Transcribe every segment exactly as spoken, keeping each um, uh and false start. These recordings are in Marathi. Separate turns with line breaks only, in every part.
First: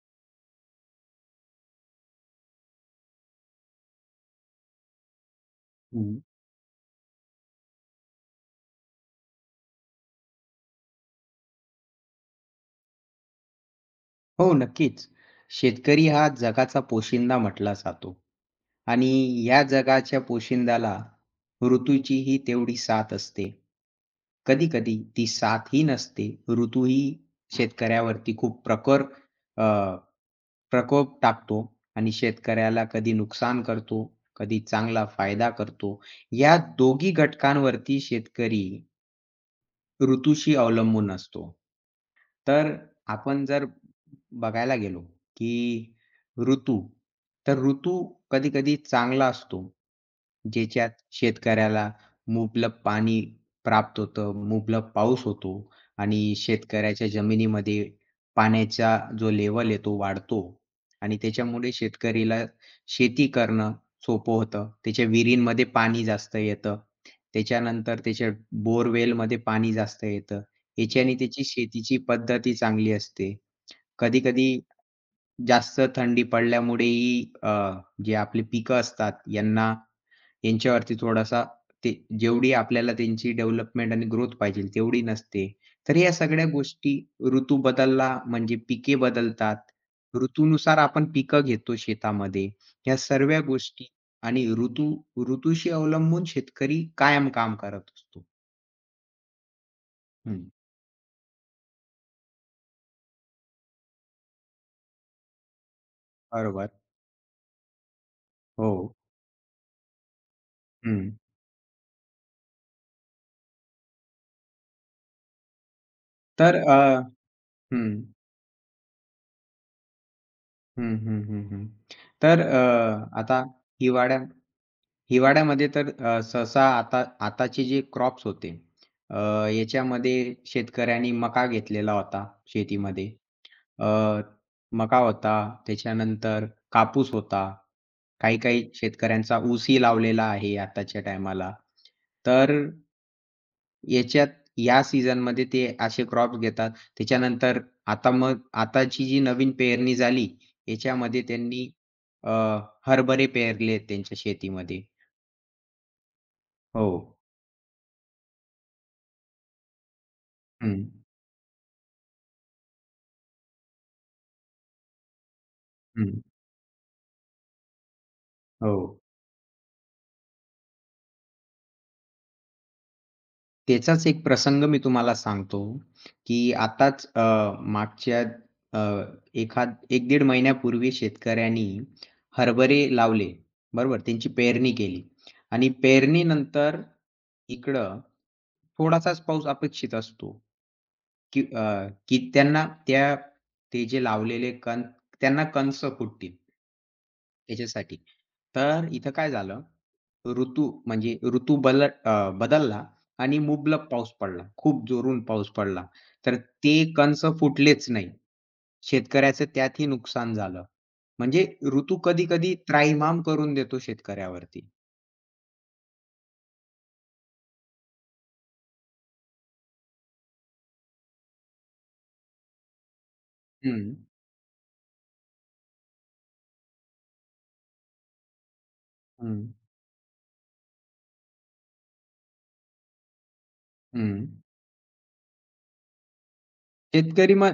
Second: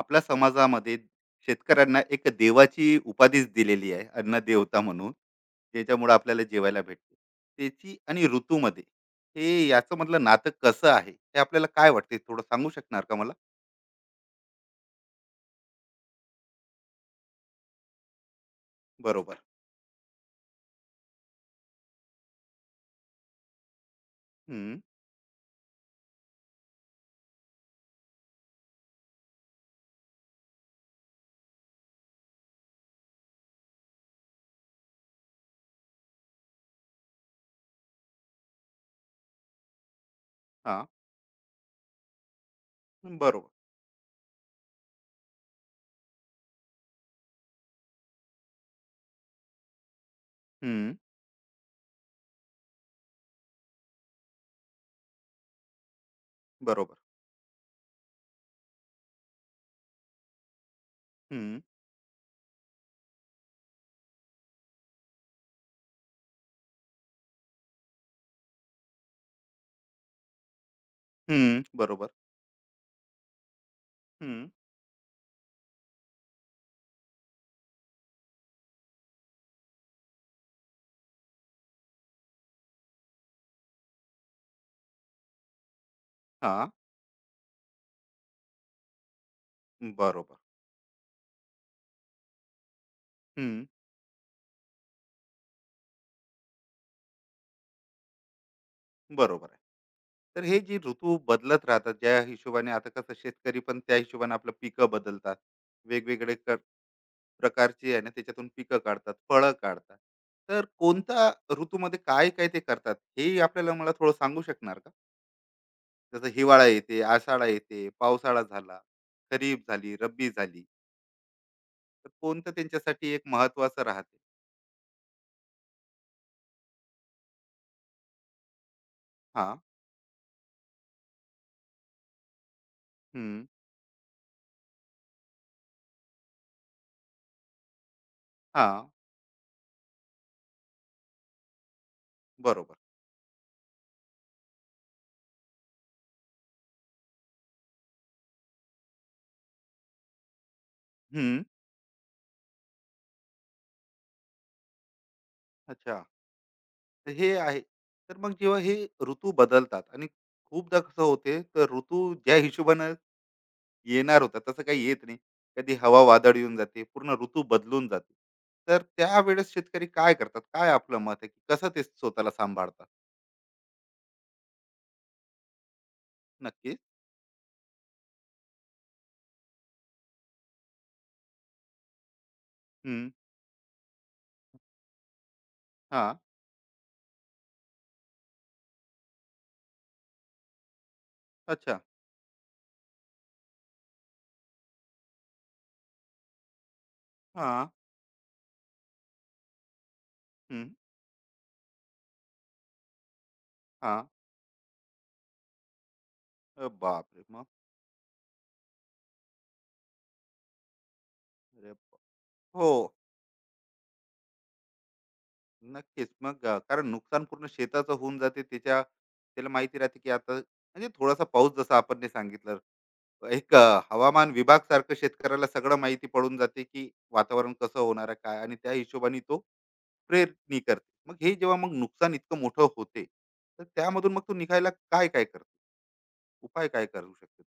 आपल्या समाजामध्ये शेतकऱ्यांना एक देवाची उपाधीच दिलेली आहे, अन्न देवता म्हणून. ज्याच्यामुळे
हं.
आपल्याला जेवायला भेटते त्याची आणि ऋतूमध्ये हे याचं मधलं नातं कसं आहे, हे आपल्याला काय वाटते थोडं सांगू शकणार का मला?
हो, नक्कीच. शेतकरी हा जगाचा पोशिंदा म्हटला जातो आणि
बरोबर.
या जगाच्या पोशिंद्याला ऋतूचीही तेवढी साथ असते.
हम्म.
कधी-कधी ती साथही नसते. ऋतूही शेतकऱ्यावरती खूप प्रखर अ, प्रकोप टाकतो आणि शेतकऱ्याला कधी नुकसान करतो, कधी चांगला फायदा करतो. या दोघी घटकांवरती शेतकरी ऋतूशी
हा.
अवलंबून असतो. तर
बरोबर.
आपण जर बघायला गेलो, की ऋतू, तर ऋतू कधी-कधी चांगला असतो, ज्याच्यात
हम्म.
शेतकऱ्याला मुबलक पाणी प्राप्त होतं, मुबलक पाऊस होतो आणि
बरोबर.
शेतकऱ्याच्या जमिनीमध्ये पाण्याचा जो लेवल आहे तो वाढतो आणि
हम्म.
त्याच्यामुळे शेतकरीला शेती करणं सोपं होतं. त्याच्या विहिरींमध्ये पाणी जास्त येतं. त्याच्यानंतर त्याच्या बोरवेलमध्ये पाणी जास्त येतं. याची आणि त्याची
हम्म.
शेतीची
बरोबर.
पद्धती चांगली असते.
हम्म.
कधी-कधी जास्त थंडी पडल्यामुळेही अ, जे आपले पिकं असतात यांना यांच्यावरती थोडासा ते जेवढी आपल्याला त्यांची डेव्हलपमेंट आणि ग्रोथ पाहिजे तेवढी नसते. तर या सगळ्या
हा.
गोष्टी ऋतू बदलला म्हणजे पिके बदलतात.
बरोबर.
ऋतूनुसार आपण पिकं घेतो शेतामध्ये. या सर्व
हम्म.
गोष्टी आणि ऋतू ऋतूशी अवलंबून शेतकरी कायम काम करत असतो.
बरोबर आहे.
हं,
तर हे जे ऋतू बदलत राहतात, ज्या हिशोबाने, आता कसं शेतकरी पण त्या हिशोबाने आपलं पिकं बदलतात, वेगवेगळे कर
बरोबर.
प्रकारची आहे ना, त्याच्यातून
हो.
पिकं काढतात, फळं काढतात. तर
हं.
कोणत्या ऋतूमध्ये काय-काय ते करतात, हे आपल्याला, मला थोडं सांगू शकणार का? जसं
तर
हिवाळा
अ
येते, आषाढा
हं.
येते, पावसाळा झाला, खरीप झाली, रब्बी झाली.
हं, हं, हं, हं.
तर
तर
कोणतं त्यांच्यासाठी
अ,
एक
आता
महत्त्वाचं राहते?
हिवाळ्या हिवाळ्यामध्ये तर अ, सहसा आता आताचे जे क्रॉप्स होते अ,
हां.
याच्यामध्ये शेतकऱ्यांनी मका घेतलेला होता शेतीमध्ये.
हं.
अ, मका होता, त्याच्यानंतर कापूस होता. काही-काही
हां.
शेतकऱ्यांचा ऊसही लावलेला आहे आताच्या टायमाला. तर
बरोबर.
याच्यात या सीझनमध्ये ते असे क्रॉप्स घेतात. त्याच्यानंतर आता मग आताची जी नवीन पेरणी झाली, याच्यामध्ये
हं.
त्यांनी अ, हरभरे पेरले त्यांच्या शेतीमध्ये.
अच्छा.
हो.
तर हे आहे. तर मग जेव्हा हे ऋतू बदलतात आणि
हं,
खूपदा कसं होते, तर ऋतू ज्या हिशोबानं येणार होता तसं काही येत नाही. कधी हवा
हं.
वादळ येऊन जाते, पूर्ण ऋतू बदलून जाते.
हो.
तर त्यावेळेस शेतकरी काय करतात? काय आपलं मत आहे, की कसं ते स्वतःला सांभाळतात?
त्याचाच एक प्रसंग मी तुम्हाला सांगतो, की
नक्कीच.
आताच अ, मागच्या अ, एखाद एक ते दीड महिन्यापूर्वी शेतकऱ्यांनी हरभरे
हं.
लावले. बरोबर? त्यांची पेरणी केली आणि
हां.
पेरणीनंतर इकडं थोडासाच पाऊस अपेक्षित असतो. की अ,
अच्छा.
की त्यांना त्या ते जे लावलेले कण त्यांना कंस फुटतील
हां.
याच्यासाठी. तर इथं काय झालं,
हं.
ऋतू म्हणजे ऋतू बल अ, बदलला आणि मुबलक
हां.
पाऊस पडला. खूप जोरून पाऊस पडला. तर
अ,
ते
बापरे!
कंस
मग?
फुटलेच नाही. शेतकऱ्याचं त्यातही नुकसान झालं. म्हणजे
अरे
ऋतू
बा.
कधी-कधी
हो.
त्राईमाम करून देतो शेतकऱ्यावरती.
नक्कीच. मग अ, कारण नुकसान पूर्ण शेताचं होऊन जाते. त्याच्या त्याला माहिती राहते, की आता म्हणजे थोडासा पाऊस जसा आपण ने सांगितलं. एक अ,
हं,
हवामान विभाग सारखं शेतकऱ्याला सगळं माहिती पडून जाते, की वातावरण कसं होणार आहे, काय, आणि त्या हिशोबाने तो
हं,
प्रेरणी करते. मग हे जेव्हा मग नुकसान इतकं मोठं होते, तर त्यामधून मग
हं.
तू निघायला काय-काय करते? उपाय काय करू
शेतकरी
शकते?
मग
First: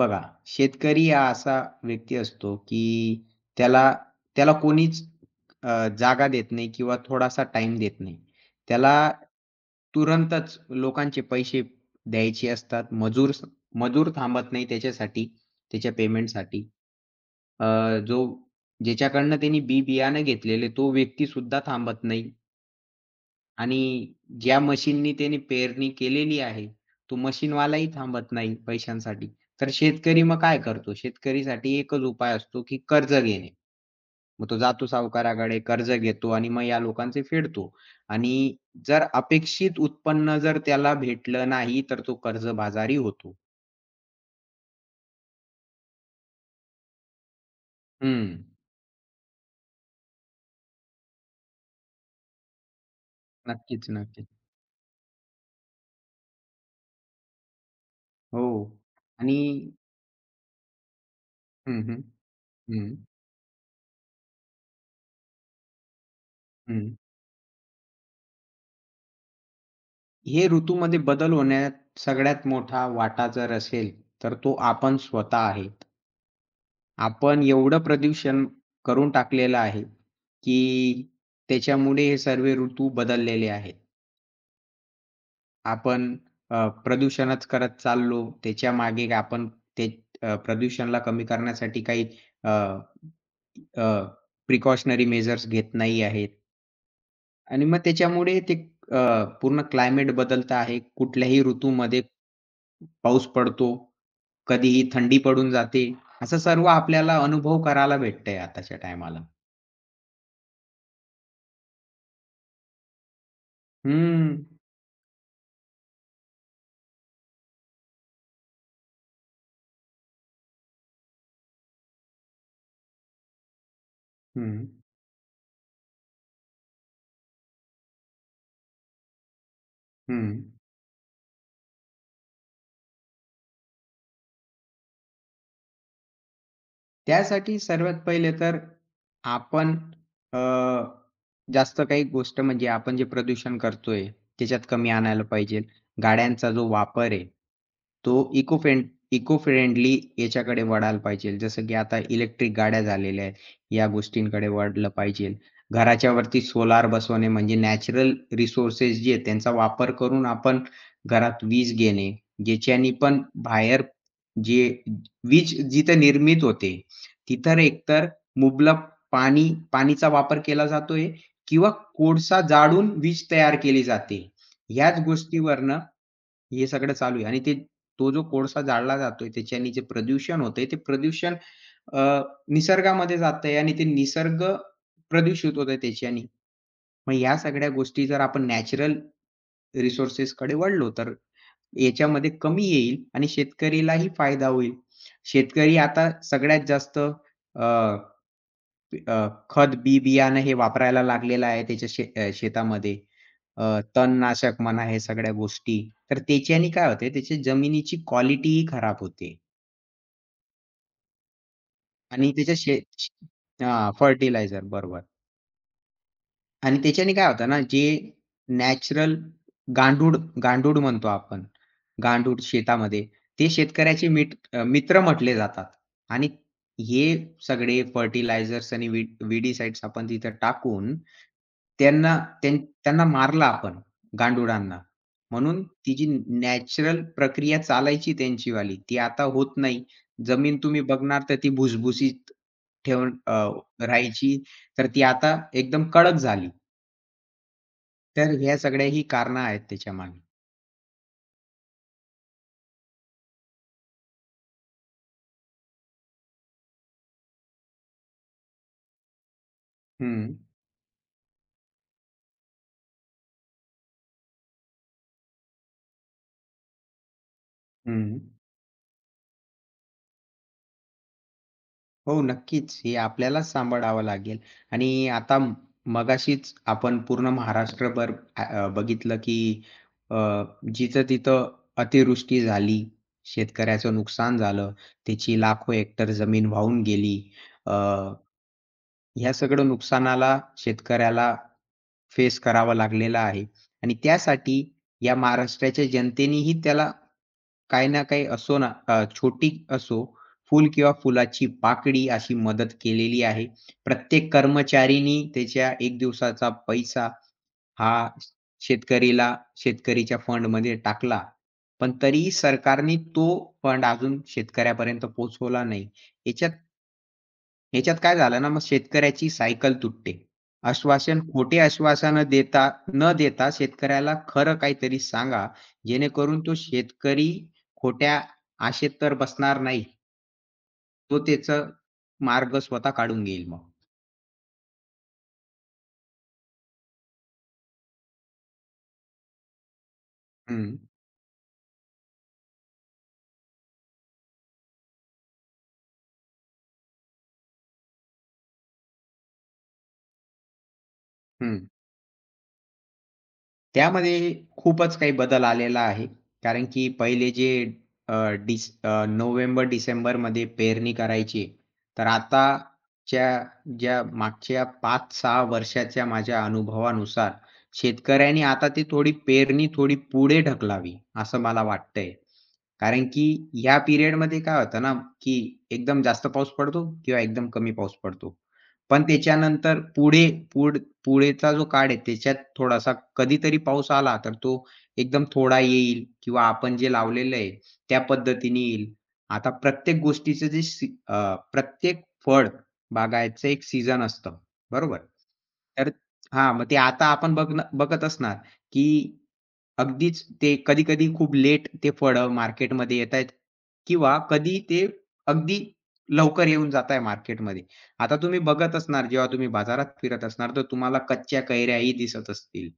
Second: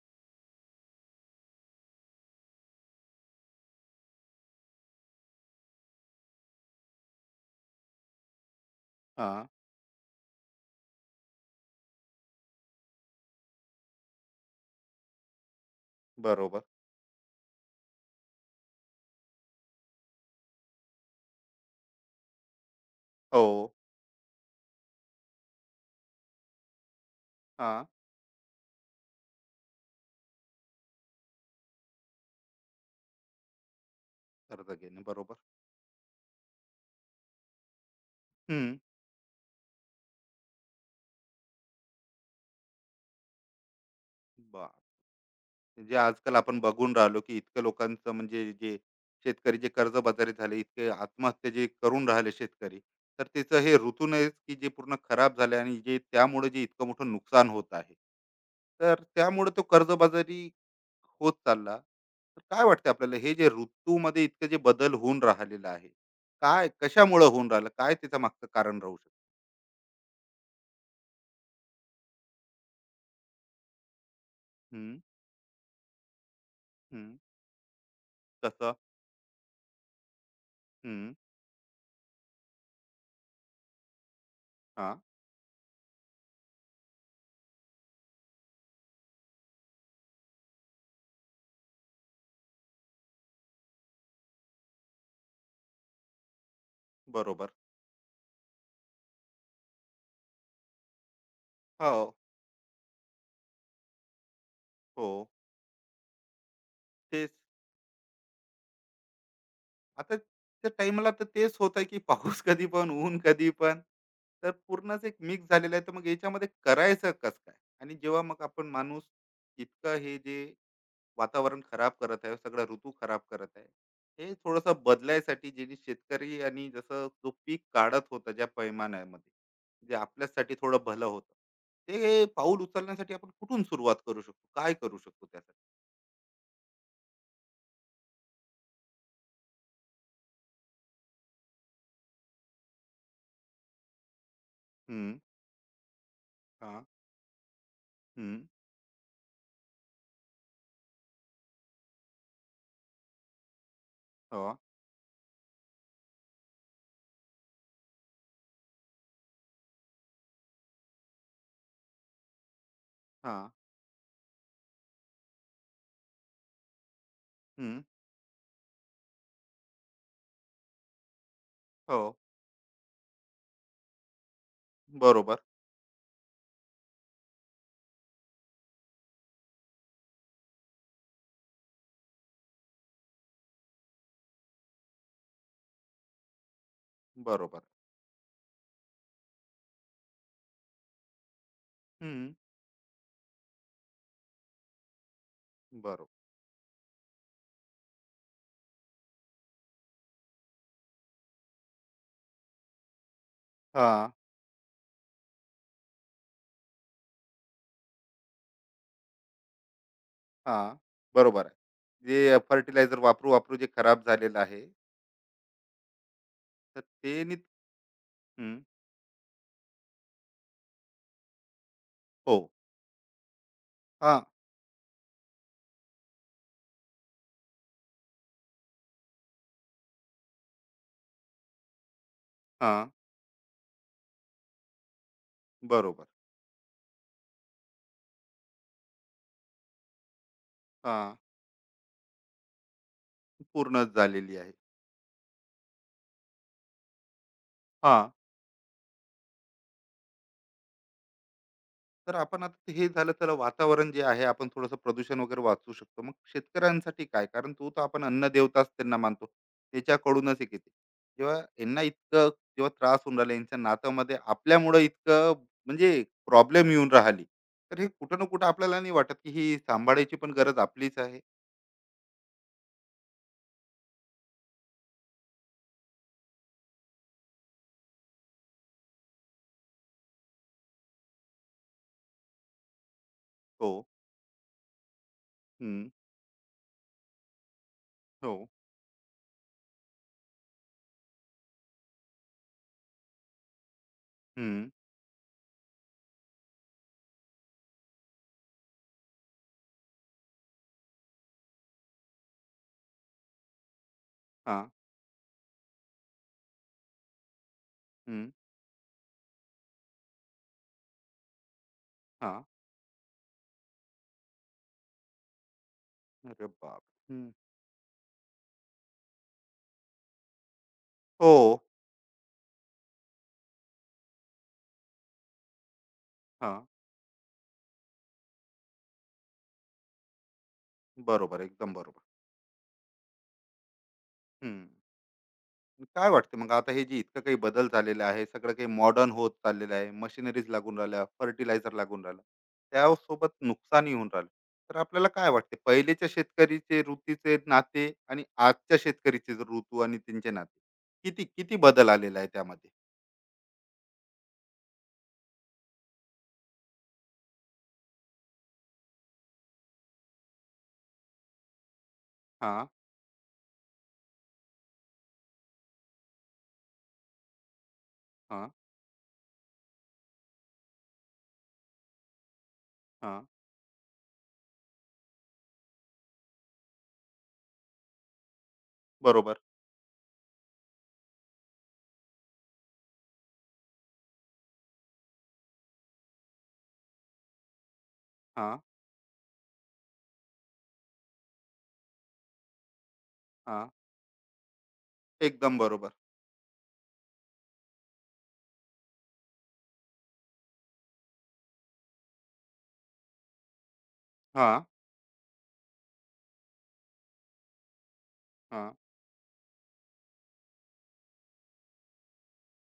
बघा, शेतकरी हा असा व्यक्ती असतो, की त्याला त्याला कोणीच अ, जागा देत नाही किंवा थोडासा टाइम देत नाही. त्याला
हां,
तुरंतच लोकांचे पैसे द्यायचे असतात. मजूर मजूर थांबत नाही त्याच्यासाठी, त्याच्या
बरोबर.
पेमेंटसाठी. अ, जो ज्याच्याकडनं त्यांनी बी बियाणं घेतलेले तो व्यक्तीसुद्धा थांबत नाही.
हो.
आणि ज्या मशीननी त्याने पेरणी केलेली आहे, तो
हां,
मशीनवालाही थांबत नाही पैशांसाठी. तर शेतकरी मग काय करतो? शेतकरीसाठी एकच उपाय असतो, की कर्ज घेणे. मग तो
कर्ज
जातो
घेणे. बरोबर.
सावकाराकडे, कर्ज घेतो आणि मग या लोकांचे फेडतो. आणि
हं.
जर अपेक्षित उत्पन्न जर त्याला भेटलं नाही, तर तो कर्जबाजारी होतो.
बरं. म्हणजे आजकाल आपण बघून राहिलो, की इतकं लोकांचं,
हं.
म्हणजे जे शेतकरी जे कर्जबाजारी झाले, इतके आत्महत्या जे करून राहिले शेतकरी, तर त्याचं हे
नक्कीच, नक्कीच.
ऋतूनच, की जे पूर्ण खराब झाले आणि जे त्यामुळे जे इतकं मोठं नुकसान होत आहे.
हो.
तर
आणि
त्यामुळे तो कर्जबाजारी होत चालला.
हं, हं.
तर काय वाटतं
हं,
आपल्याला, हे जे ऋतूमध्ये इतकं जे बदल होऊन राहिलेलं आहे, काय
हं.
कशामुळं होऊन राहिलं? काय त्याच्या मागचं कारण राहू शकतं?
हे ऋतूमध्ये बदल होण्यात सगळ्यात मोठा वाटा जर असेल, तर तो
हं,
आपण स्वतः आहे.
हं.
आपण एवढं प्रदूषण
कसं?
करून टाकलेलं आहे, की
हं.
त्याच्यामुळे हे सर्व ऋतू बदललेले आहेत.
हां.
आपण अ, प्रदूषणच करत चाललो. त्याच्यामागे आपण ते अ, प्रदूषणला कमी करण्यासाठी काही अ, प्रिकॉशनरी मेजर्स घेत नाही आहेत.
बरोबर.
आणि मग त्याच्यामुळे ते अ, पूर्ण क्लायमेट बदलत आहे. कुठल्याही ऋतूमध्ये
हो,
पाऊस पडतो. कधीही
हो.
थंडी पडून जाते. असं सर्व आपल्याला
तेच.
अनुभव करायला भेटतंय आताच्या टायमाला.
आता त्या टाईमला तर तेच होतं, की पाऊस कधी पण, ऊन कधी पण.
हं,
तर पूर्णच एक मिक्स झालेलं आहे. तर मग याच्यामध्ये करायचं कसं काय? आणि जेव्हा मग आपण माणूस इतकं हे जे वातावरण खराब करत आहे, सगळा ऋतू खराब करत आहे, हे
हं,
थोडंसं बदलायसाठी, जेणे शेतकरी आणि जसं जो पीक काढत होता, ज्या पैमानामध्ये जे
हं.
आपल्यासाठी थोडं भलं होतं, ते पाऊल उचलण्यासाठी आपण कुठून सुरुवात करू शकतो, काय करू शकतो त्यासाठी?
त्यासाठी सर्वात पहिले तर आपण अ, जास्त काही गोष्ट म्हणजे आपण जे प्रदूषण करतोय, त्याच्यात कमी
हम्म.
आणायला पाहिजे. गाड्यांचा जो
हा.
वापर आहे, तो
हम्म.
इको फ्रेंड इको फ्रेंडली याच्याकडे वळायला पाहिजे. जसं की आता इलेक्ट्रिक गाड्या झालेल्या आहेत, या गोष्टींकडे
हो.
वळलं पाहिजे. घराच्या वरती सोलार बसवणे म्हणजे नॅचरल रिसोर्सेस जे आहेत, त्यांचा वापर करून आपण घरात वीज घेणे, ज्याच्यानी पण
हा.
बाहेर जे वीज जिथे निर्मित होते तिथं
हम्म.
एकतर मुबलक पाणी पाणीचा वापर केला जातोय किंवा
हो.
कोळसा जाळून वीज तयार केली जाते. ह्याच
बरोबर.
गोष्टीवरनं हे सगळं चालू आहे आणि ते तो जो कोळसा जाळला जातोय त्याच्याने जे प्रदूषण होतंय ते प्रदूषण अ, निसर्गामध्ये जातंय आणि ते निसर्ग प्रदूषित होतंय त्याच्याने. मग ह्या
बरोबर.
सगळ्या गोष्टी जर आपण नॅचरल रिसोर्सेसकडे वळलो तर याच्यामध्ये
हम्म.
कमी येईल आणि शेतकरीलाही फायदा होईल. शेतकरी
बरोबर.
आता सगळ्यात जास्त अ, खत, बी-बियाणं हे वापरायला लागलेलं आहे त्याच्या शे अ, शेतामध्ये. अ,
हा.
तणनाशक म्हणा हे सगळ्या गोष्टी. तर त्याच्याने काय होते त्याची जमिनीची क्वालिटीही खराब होते
हा. बरोबर आहे.
आणि
जे
त्याच्या शे
फर्टिलायझर वापरू वापरू जे
हां,
खराब झालेलं आहे,
फर्टिलायझर बरोबर. आणि
तर ते
त्याच्याने काय
नि-
होतं ना, जे
हम्म,
नॅचरल गांडूळ गांडूळ म्हणतो आपण. गांडूळ
हो.
शेतामध्ये ते शेतकऱ्याचे
हा.
मिट अ, मित्र म्हटले जातात आणि हे सगळे फर्टिलायझर्स आणि वी विडीसाइड्स आपण तिथं टाकून त्यांना त्यां
हा.
त्यांना मारलं आपण गांडुळांना. म्हणून ती
बरोबर.
जी नॅचरल प्रक्रिया चालायची त्यांचीवाली ती आता होत नाही. जमीन तुम्ही
हां,
बघणार तर ती भुसभुशीत ठेवून अ,
पूर्णच झालेली
राहायची
आहे.
तर ती आता एकदम कडक झाली.
हां,
तर ह्या सगळ्या ही कारणं आहेत त्याच्यामागे.
तर आपण आता हे झालं, त्याला वातावरण जे आहे आपण थोडंसं प्रदूषण वगैरे वाचवू शकतो. मग शेतकऱ्यांसाठी काय? कारण तो तर आपण अन्नदेवताच त्यांना मानतो.
हं,
त्याच्याकडूनच एक येते. जेव्हा यांना इतकं, जेव्हा त्रास होऊन राहिला यांच्या नात्यामध्ये आपल्यामुळं, इतकं म्हणजे प्रॉब्लेम येऊन राहिली. तर हे कुठं
हं.
ना कुठं आपल्याला नाही वाटत, की ही सांभाळायची पण गरज आपलीच आहे?
हो, नक्कीच. हे आपल्यालाच सांभाळावं लागेल आणि आता म- मगाशीच आपण पूर्ण महाराष्ट्रभर अ, अ, बघितलं की अ, जिथं-तिथं अतिवृष्टी झाली,
हो.
शेतकऱ्याचं नुकसान झालं, त्याची लाखो
हं.
हेक्टर जमीन वाहून गेली. अ,
हो.
ह्या सगळं नुकसानाला शेतकऱ्याला फेस करावा लागलेला आहे आणि त्यासाठी
हं.
या महाराष्ट्राच्या जनतेनेही त्याला काही ना काही असो ना अ, छोटी असो, फूल किंवा फुलाची पाकळी अशी मदत केलेली आहे. प्रत्येक
हां.
कर्मचारीनी त्याच्या एक दिवसाचा पैसा हा
हं.
शेतकरीला शेतकरीच्या फंडमध्ये टाकला. पण तरीही
हां.
सरकारने तो फंड अजून शेतकऱ्यापर्यंत पोहोचवला नाही.
अरे
याच्यात
बाप! हं.
ह्याच्यात काय झालं ना मग शेतकऱ्याची सायकल तुटते. आश्वासन
हो.
खोटे आश्वासनं देता न देता शेतकऱ्याला खरं काहीतरी सांगा, जेणेकरून तो
हां.
शेतकरी खोट्या आशेत तर बसणार नाही. तो
बरोबर.
त्याचं
एकदम बरोबर.
मार्ग स्वतः काढून घेईल मग.
हं. काय वाटते मग आता, हे जे इतकं काही बदल झालेले आहे, सगळं काही मॉडर्न होत चाललेलं आहे, मशिनरीज
हं,
लागून राहिल्या, फर्टिलायझर लागून राहिलं, त्यासोबत नुकसानही होऊन राहिलं. तर आपल्याला काय वाटते, पहिलेच्या शेतकरीचे ऋतूचे नाते आणि आजच्या शेतकरीचे जे ऋतू आणि त्यांचे नाते, किती किती
हं.
बदल आलेला आहे त्यामध्ये?
त्यामध्ये खूपच काही बदल आलेला आहे. कारण की पहिले जे अ, डिस अ, नोव्हेंबर-डिसेंबरमध्ये पेरणी करायची, तर
हां,
आताच्या ज्या मागच्या पाच ते सहा वर्षाच्या माझ्या अनुभवानुसार शेतकऱ्यांनी
हां,
आता ती थोडी पेरणी थोडी पुढे ढकलावी, असं मला वाटतंय. कारण की
हां.
ह्या पिरियडमध्ये काय होतं ना, की एकदम जास्त पाऊस पडतो किंवा एकदम कमी पाऊस पडतो. पण
बरोबर.
त्याच्यानंतर पुढे पुढ पुढेचा जो काळ आहे त्याच्यात थोडासा कधीतरी पाऊस आला तर तो एकदम थोडा येईल किंवा आपण जे लावलेलं आहे त्या
हां,
पद्धतीने येईल. आता प्रत्येक गोष्टीचं जे सी अ, प्रत्येक फळ बागायचं एक
हां.
सीझन असतं, बरोबर?
एकदम
तर
बरोबर.
हां, मग ते आता आपण बघणं बघत असणार, की अगदीच ते कधी-कधी खूप लेट ते फळं मार्केटमध्ये येतायत किंवा कधी
हां,
ते अगदी लवकर येऊन जात आहे मार्केटमध्ये. आता तुम्ही
हां.
बघत असणार, जेव्हा तुम्ही बाजारात फिरत असणार, तर तुम्हाला कच्च्या कैऱ्याही दिसत असतील.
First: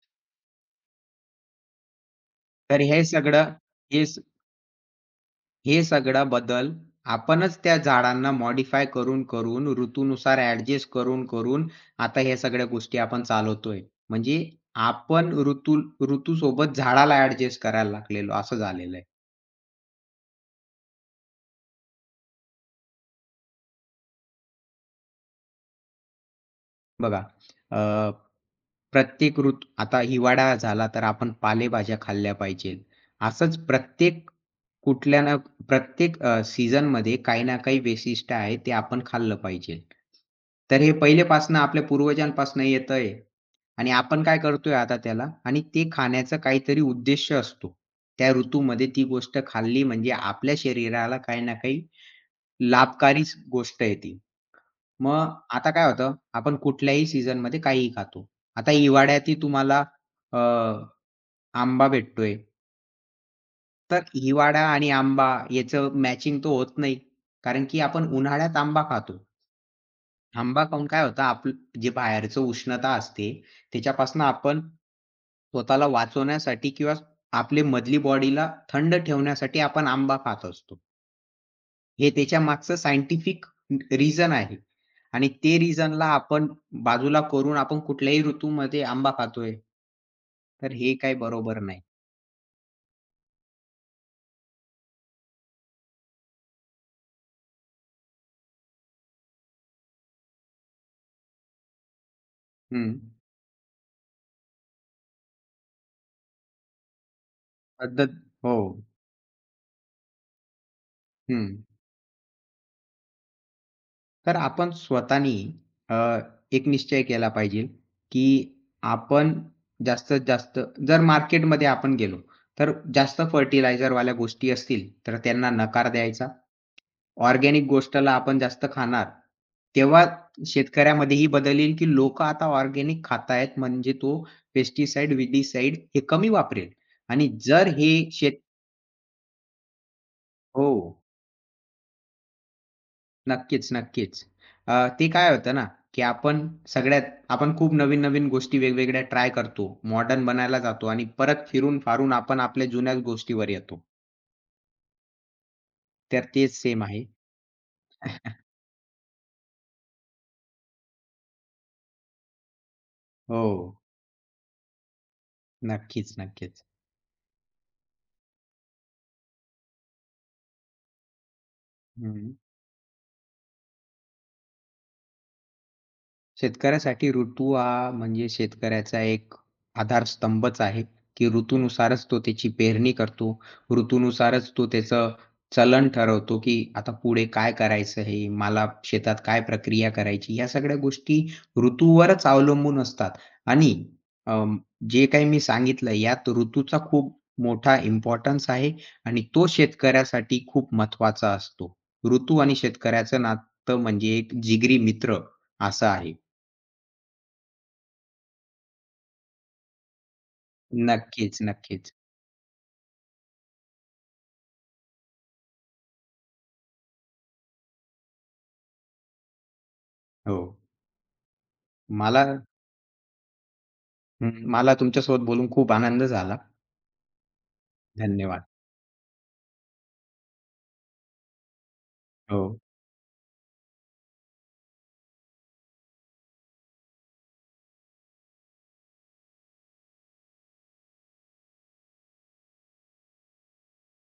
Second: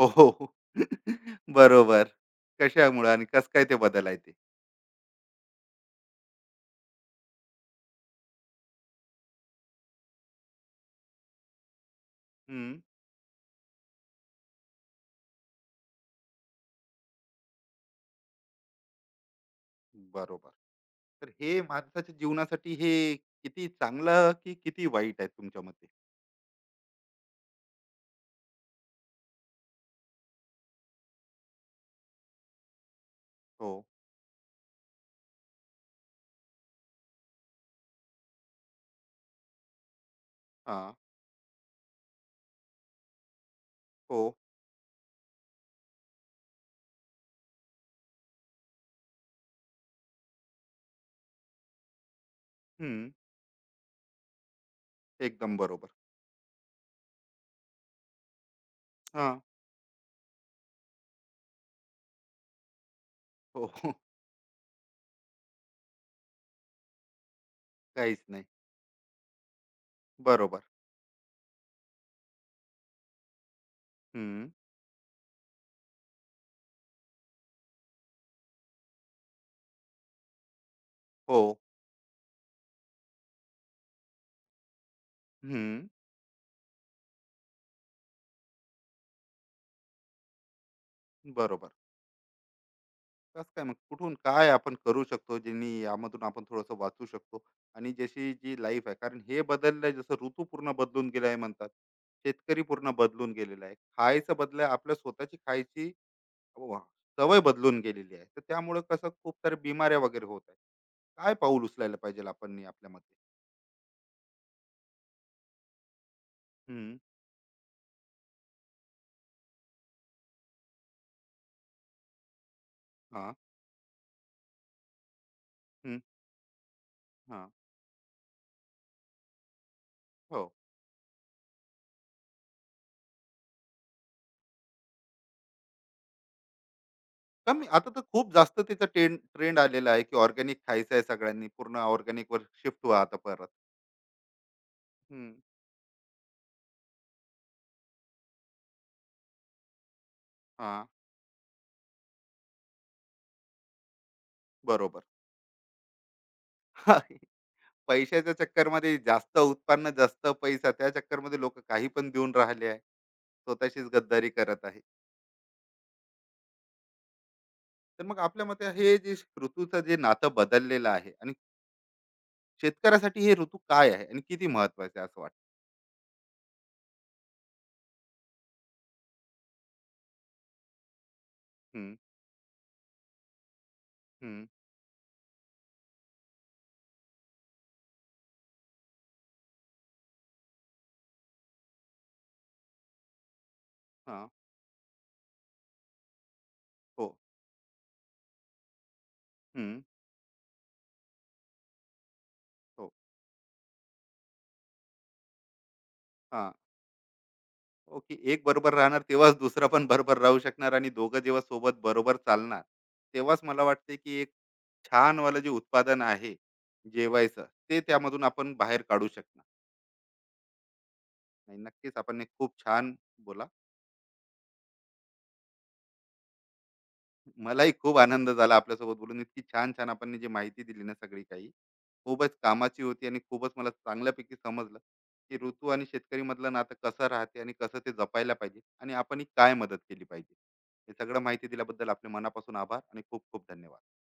हो, हो, हो. बरोबर.
तर हे
कशामुळं आणि कसं
सगळं
काय ते
हे
बदल आहे
स-
ते?
हे सगळा बदल आपणच त्या झाडांना मॉडिफाय करून-करून, ऋतूनुसार ॲडजस्ट करून-करून आता ह्या सगळ्या
हं,
गोष्टी आपण चालवतोय. म्हणजे आपण ऋतू ऋतूसोबत झाडाला ॲडजस्ट करायला लागलेलो असं झालेलं आहे.
बरोबर. तर हे माणसाच्या जीवनासाठी हे किती चांगलं, की किती वाईट आहे तुमच्या मते?
बघा प्रत्येक ऋतू आता हिवाळा झाला तर आपण पालेभाज्या खाल्ल्या पाहिजेत. असंच
हो,
प्रत्येक कुठल्या ना प्रत्येक अ, सीझनमध्ये काही ना काही वैशिष्ट्य आहे ते आपण खाल्लं पाहिजे. तर
हां,
हे पहिलेपासून आपल्या पूर्वजांपासून येतंय आणि
हो,
आपण काय करतोय आता त्याला आणि ते खाण्याचा काहीतरी उद्देश असतो. त्या ऋतूमध्ये ती गोष्ट खाल्ली म्हणजे आपल्या शरीराला काही ना काही
हं,
लाभकारीच गोष्ट आहे मग
एकदम
आता काय
बरोबर.
होतं, आपण कुठल्याही सीझनमध्ये काहीही खातो. आता हिवाळ्यातही
हां,
तुम्हाला अ, आंबा भेटतोय.
हो, हो,
तर हिवाळा आणि आंबा याचं मॅचिंग तो होत नाही. कारण की आपण
काहीच नाही.
उन्हाळ्यात आंबा खातो.
बरोबर.
आंबा खाऊन काय होतं आपलं जे बाहेरचं उष्णता असते त्याच्यापासून
हं,
आपण स्वतःला वाचवण्यासाठी किंवा आपली मधली बॉडीला थंड ठेवण्यासाठी आपण आंबा खात असतो.
हो,
हे त्याच्या मागचं सायंटिफिक रिझन आहे आणि ते
हं,
रिझनला आपण बाजूला करून आपण कुठल्याही ऋतूमध्ये आंबा खातोय. तर हे काही बरोबर
बरोबर.
नाही.
कसं काय मग, कुठून काय आपण करू शकतो, ज्यांनी यामधून आपण थोडंसं वाचू शकतो आणि जशी जी लाईफ आहे, कारण हे बदललं, जसं ऋतू पूर्ण बदलून गेला आहे म्हणतात. शेतकरी पूर्ण
हं.
बदलून गेलेला आहे. खायचं बदल, आपल्या स्वतःची खायची, वा! सवय बदलून
पद्धत
गेलेली आहे. तर
हो.
त्यामुळे कसं खूप साऱ्या बिमाऱ्या वगैरे होत आहेत. काय
हं.
पाऊल उचलायला पाहिजे आपण नी आपल्या मते?
तर आपण स्वतःनी अ, एक
हं,
निश्चय केला पाहिजे, की आपण जास्तीत जास्त जर मार्केटमध्ये आपण गेलो, तर जास्त
हां,
फर्टिलायझरवाल्या गोष्टी असतील, तर त्यांना नकार
हं,
द्यायचा.
हां.
ऑर्गेनिक गोष्टला आपण जास्त खाणार, तेव्हा
हो.
शेतकऱ्यामध्ये ही बदल येईल, की लोकं आता ऑर्गेनिक खातायत म्हणजे तो पेस्टिसाईड, विडीसाईड हे कमी वापरेल आणि
कमी
जर
आता
हे
तर खूप
शेत
जास्त त्याचा टेंड ट्रेंड आलेला आहे, की ऑर्गॅनिक
हो.
खायचं आहे सगळ्यांनी. पूर्ण ऑर्गॅनिकवर शिफ्ट व्हा आता परत.
नक्कीच, नक्कीच. अ, ते
हं,
काय होतं ना, की आपण सगळ्यात आपण खूप नवीन-नवीन गोष्टी वेगवेगळ्या ट्राय करतो. मॉडर्न बनायला
हां,
जातो आणि परत फिरून-फारून आपण आपल्या जुन्याच गोष्टीवर येतो.
बरोबर.
तर तेच सेम
हा,
आहे.
पैशाच्या चक्करमध्ये जास्त उत्पन्न, जास्त पैसा, त्या चक्करमध्ये लोकं काही पण देऊन राहिले आहे.
हो.
स्वतःशीच गद्दारी करत आहे.
नक्कीच, नक्कीच.
तर मग आपल्या मते, हे जे ऋतूचं जे नातं बदललेलं आहे आणि
हं.
शेतकऱ्यासाठी हे ऋतू काय आहे आणि किती महत्वाचे आहे असं वाटतं?
शेतकऱ्यासाठी ऋतू हा म्हणजे शेतकऱ्याचा एक आधारस्तंभच आहे, की
हम्म,
ऋतूनुसारच तो त्याची पेरणी करतो.
हम्म,
ऋतूनुसारच तो त्याचं चलन ठरवतो, की आता पुढे काय करायचं आहे? मला शेतात काय प्रक्रिया करायची? या सगळ्या गोष्टी ऋतूवरच अवलंबून असतात आणि
हा,
अं, जे काही मी सांगितलं यात ऋतूचा
हो.
खूप मोठा इम्पोर्टन्स आहे आणि तो
हम्म,
शेतकऱ्यासाठी खूप महत्त्वाचा असतो. ऋतू आणि
हो.
शेतकऱ्याचं नातं म्हणजे एक जिगरी मित्र असं आहे.
हा. ओके, एक बरोबर राहणार तेव्हाच दुसरा पण बरोबर राहू शकणार आणि दोघं
नक्कीच,
जेव्हा सोबत
नक्कीच.
बरोबर चालणार तेव्हाच, मला वाटते, की एक छान वालं जे उत्पादन आहे जेवायचं, ते त्यामधून आपण बाहेर काढू शकणार
हो.
आणि नक्कीच आपण
मला
हे खूप छान. बोला.
हं, मला तुमच्यासोबत बोलून खूप आनंद झाला.
मलाही खूप आनंद
धन्यवाद.
झाला आपल्यासोबत बोलून. इतकी छान छान आपण जी माहिती दिली ना सगळी काही, खूपच
हो.
कामाची होती आणि खूपच मला चांगल्यापैकी समजलं, की ऋतू आणि शेतकरी मधलं नातं कसं राहते आणि कसं ते जपायला पाहिजे आणि आपण ही काय मदत केली पाहिजे. हे सगळं माहिती दिल्याबद्दल आपले मनापासून आभार आणि खूप खूप धन्यवाद.